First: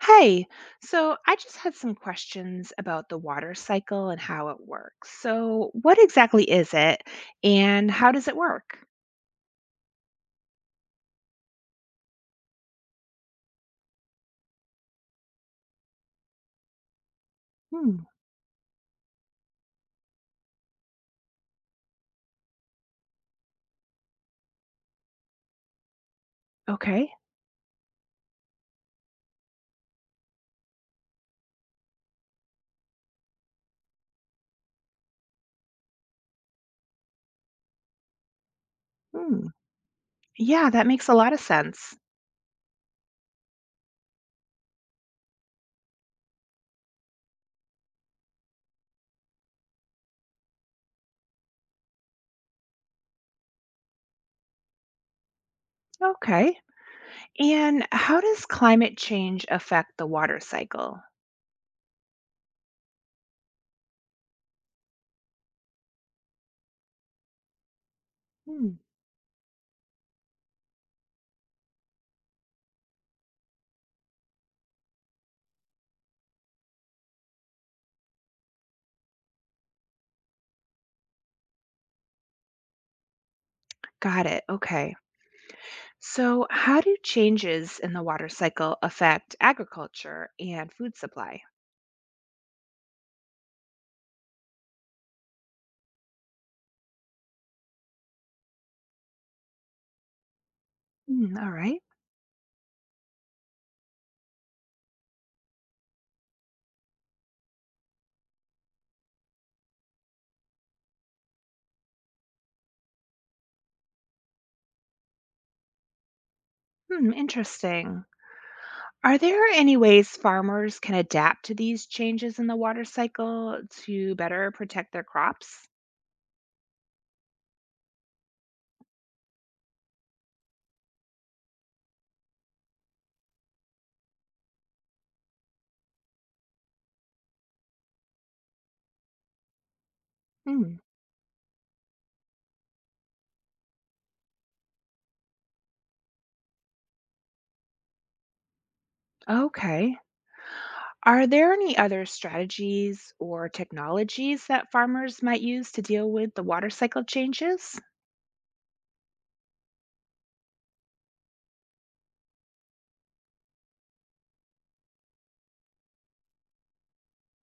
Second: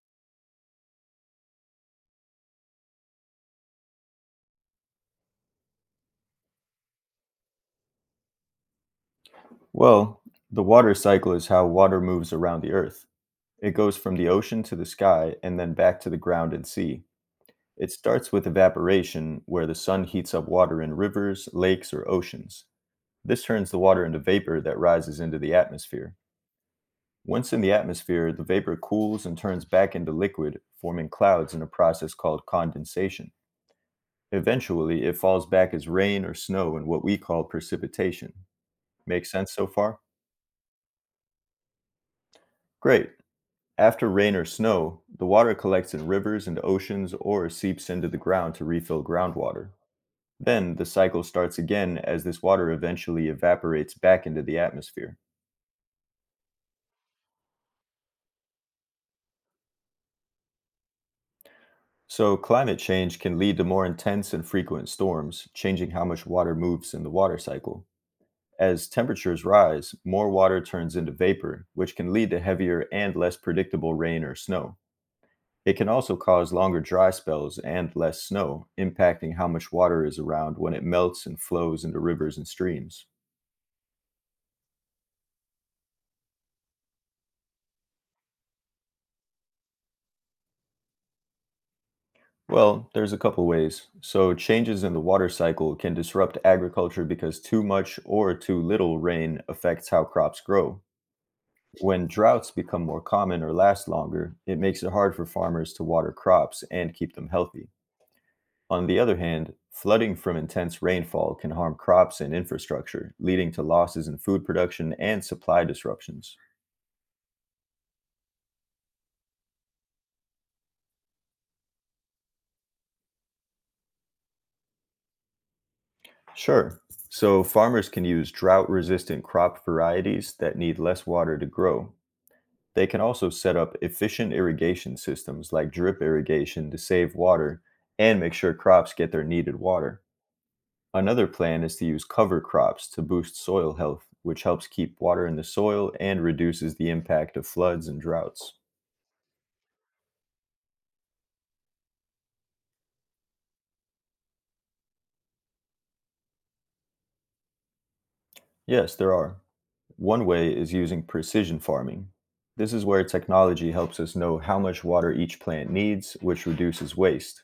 Hi. So I just had some questions about the water cycle and how it works. So, what exactly is it and how does it work? Well, the water cycle is how water moves around the Earth. It goes from the ocean to the sky and then back to the ground and sea. It Hmm. starts with evaporation, where the sun heats up water in rivers, lakes, or oceans. This turns the water into vapor that rises into the atmosphere. Okay. Once in the atmosphere, the vapor cools and turns back into liquid, forming clouds in a process called condensation. Eventually, it falls back as rain or snow in what we call precipitation. Make Hmm. sense so far? Yeah, that makes a lot of sense. Great. After rain or snow, the water collects in rivers and oceans or seeps into the ground to refill groundwater. Then the cycle starts again as this water eventually evaporates back into the atmosphere. Okay. And how does climate change affect the water cycle? So, climate change can lead to more intense and frequent storms, changing how much water moves in the water cycle. Hmm. As temperatures rise, more water turns into vapor, which can lead to heavier and less predictable rain or snow. It can also cause longer dry spells and less snow, impacting how much water is around when it melts and flows into rivers and streams. Got it. Okay. So, how do changes in the water cycle affect agriculture and food supply? Well, there's a couple ways. So, changes in the water cycle can disrupt agriculture because too much or too little rain affects how crops grow. Hmm. All right. When droughts become more common or last longer, it makes it hard for farmers to water crops and keep them healthy. On the other hand, flooding from intense rainfall can harm crops and infrastructure, leading to losses in food production and supply disruptions. Hmm. Interesting. Are there any ways farmers can adapt to these changes in the water cycle to better protect their crops? Sure. So, farmers can use drought resistant crop varieties that need less water to grow. They can also set up efficient irrigation systems like drip irrigation to save water and make sure crops get their needed water. Hmm, Another plan is to use cover crops to boost soil health, which helps keep water in the soil and reduces the impact of floods and droughts. okay. Are there any other strategies or technologies that farmers might use to deal with the water cycle changes? Yes, there are. One way is using precision farming. This is where technology helps us know how much water each plant needs, which reduces waste.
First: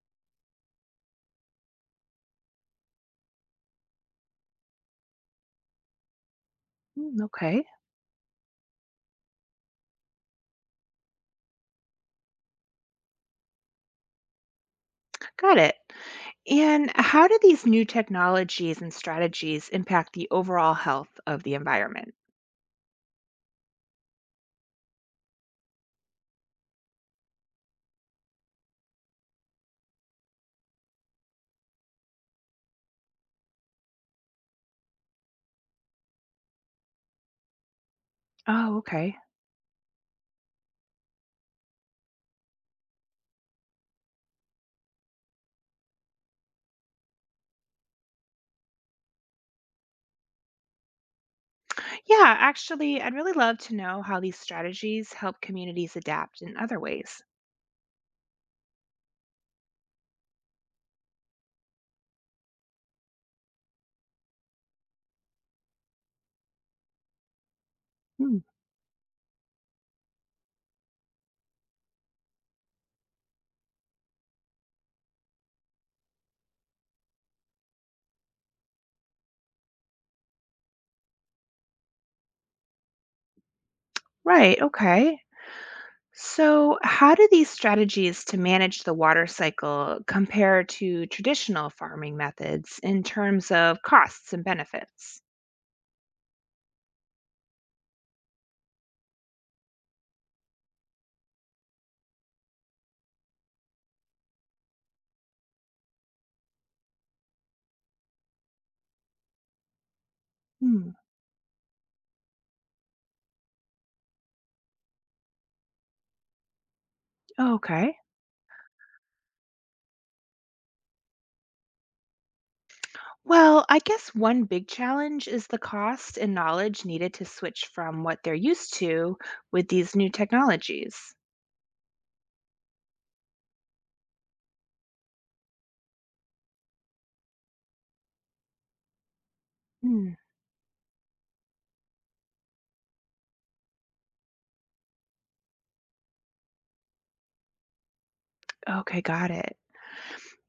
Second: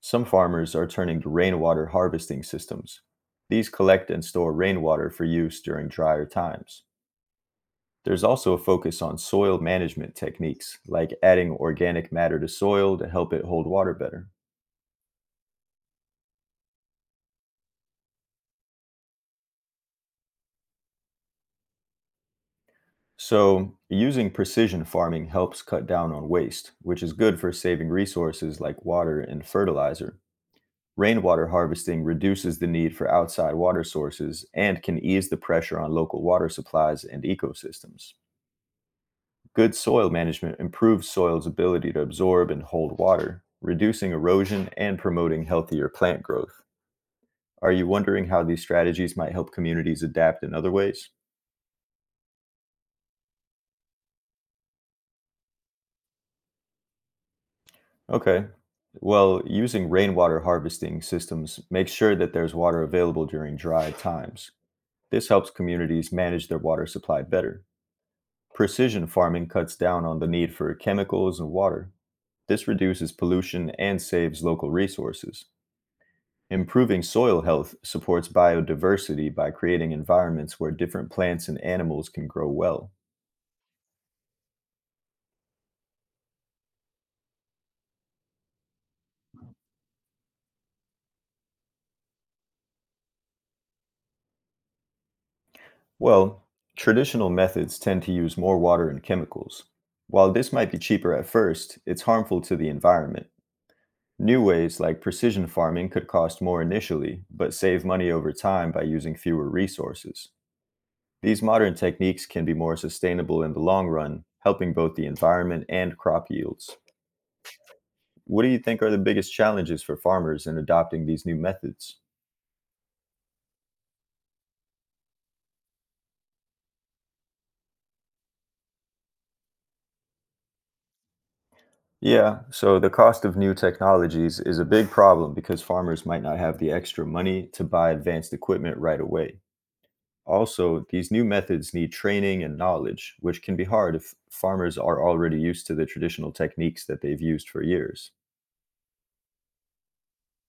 Some farmers are turning to rainwater harvesting systems. These collect and store rainwater for use during drier times. Hmm, okay, There's also a focus on soil management techniques, like adding organic matter to soil to help it hold water better. got it. And how do these new technologies and strategies impact the overall health of the environment? So, using precision farming helps cut down on waste, which is good for saving resources like water and fertilizer. Rainwater harvesting reduces the need for outside water sources and can ease the pressure on local water supplies and ecosystems. Oh, okay. Good soil management improves soil's ability to absorb and hold water, reducing erosion and promoting healthier plant growth. Are you wondering how these strategies might help communities adapt in other ways? Yeah, actually, I'd really love to know how these strategies help communities adapt in other ways. Okay. Well, using rainwater harvesting systems makes sure that there's water available during dry times. This helps communities manage their water supply better. Hmm. Precision farming cuts down on the need for chemicals and water. This reduces pollution and saves local resources. Improving soil health supports biodiversity by creating environments where different plants and animals can grow well. Right, okay. So, how do these strategies to manage the water cycle compare to traditional farming methods in terms of costs and benefits? Well, traditional methods tend to use more water and chemicals. While this might be cheaper at first, it's harmful to the environment. New ways like precision farming could cost more initially, but save money over time by using fewer resources. Hmm. These modern techniques can be more sustainable in the long run, helping both the environment and crop yields. Okay. What do you think are the biggest challenges for farmers in adopting these new methods? Well, I guess one big challenge is the cost and knowledge needed to switch from what they're used to with these new technologies. Yeah, so the cost of new technologies is a big problem because farmers might not have the extra money to buy advanced equipment right away. Hmm. Also, these new methods need training and knowledge, which can be hard if farmers are already used to the traditional techniques that they've used for years. Okay, got it.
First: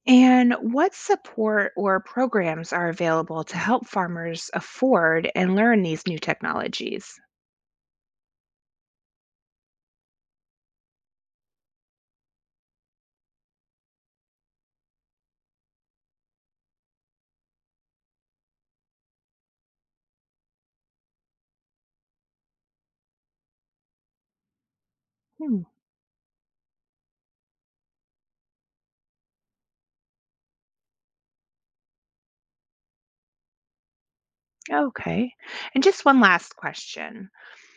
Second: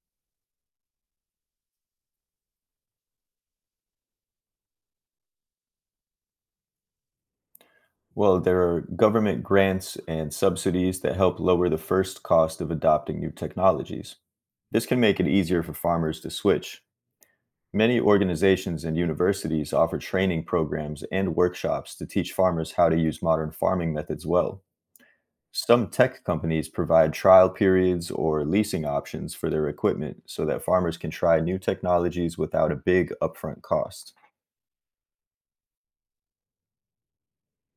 And what support or programs are available to help farmers afford and learn these new technologies? Well, there are government grants and subsidies that help lower the first cost of adopting new technologies. This can make it easier for farmers to switch. Many organizations and universities offer training programs and workshops to teach farmers how to use modern farming methods well. Some tech companies provide trial periods or leasing options for their equipment so that farmers can try new technologies without a big upfront cost. Okay. And just one last question.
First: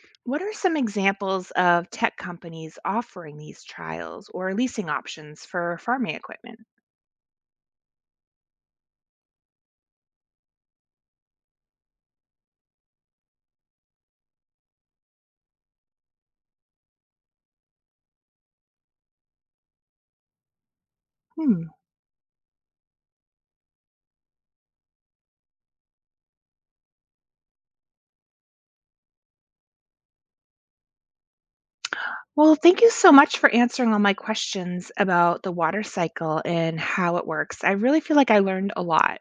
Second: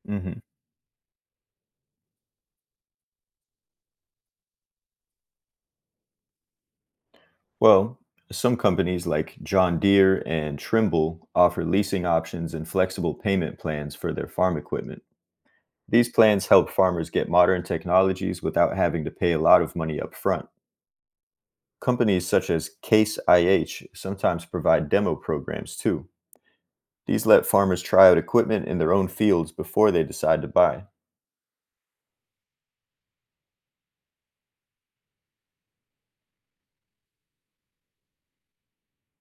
Mhm. What are some examples of tech companies offering these trials or leasing options for farming equipment? Well, some companies like John Deere and Trimble offer leasing options and flexible payment plans for their farm equipment. These plans help farmers get modern technologies without having to pay a lot of money up front. Hmm. Companies such as Case IH sometimes provide demo programs too. These let farmers try out equipment in their own fields before they decide to buy. Well, thank you so much for answering all my questions about the water cycle and how it works. I really feel like I learned a lot.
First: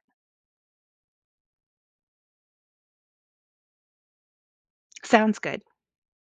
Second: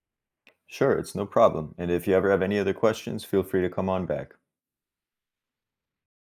Sure, it's no problem. And if you ever have any other questions, feel free to come on back. Sounds good.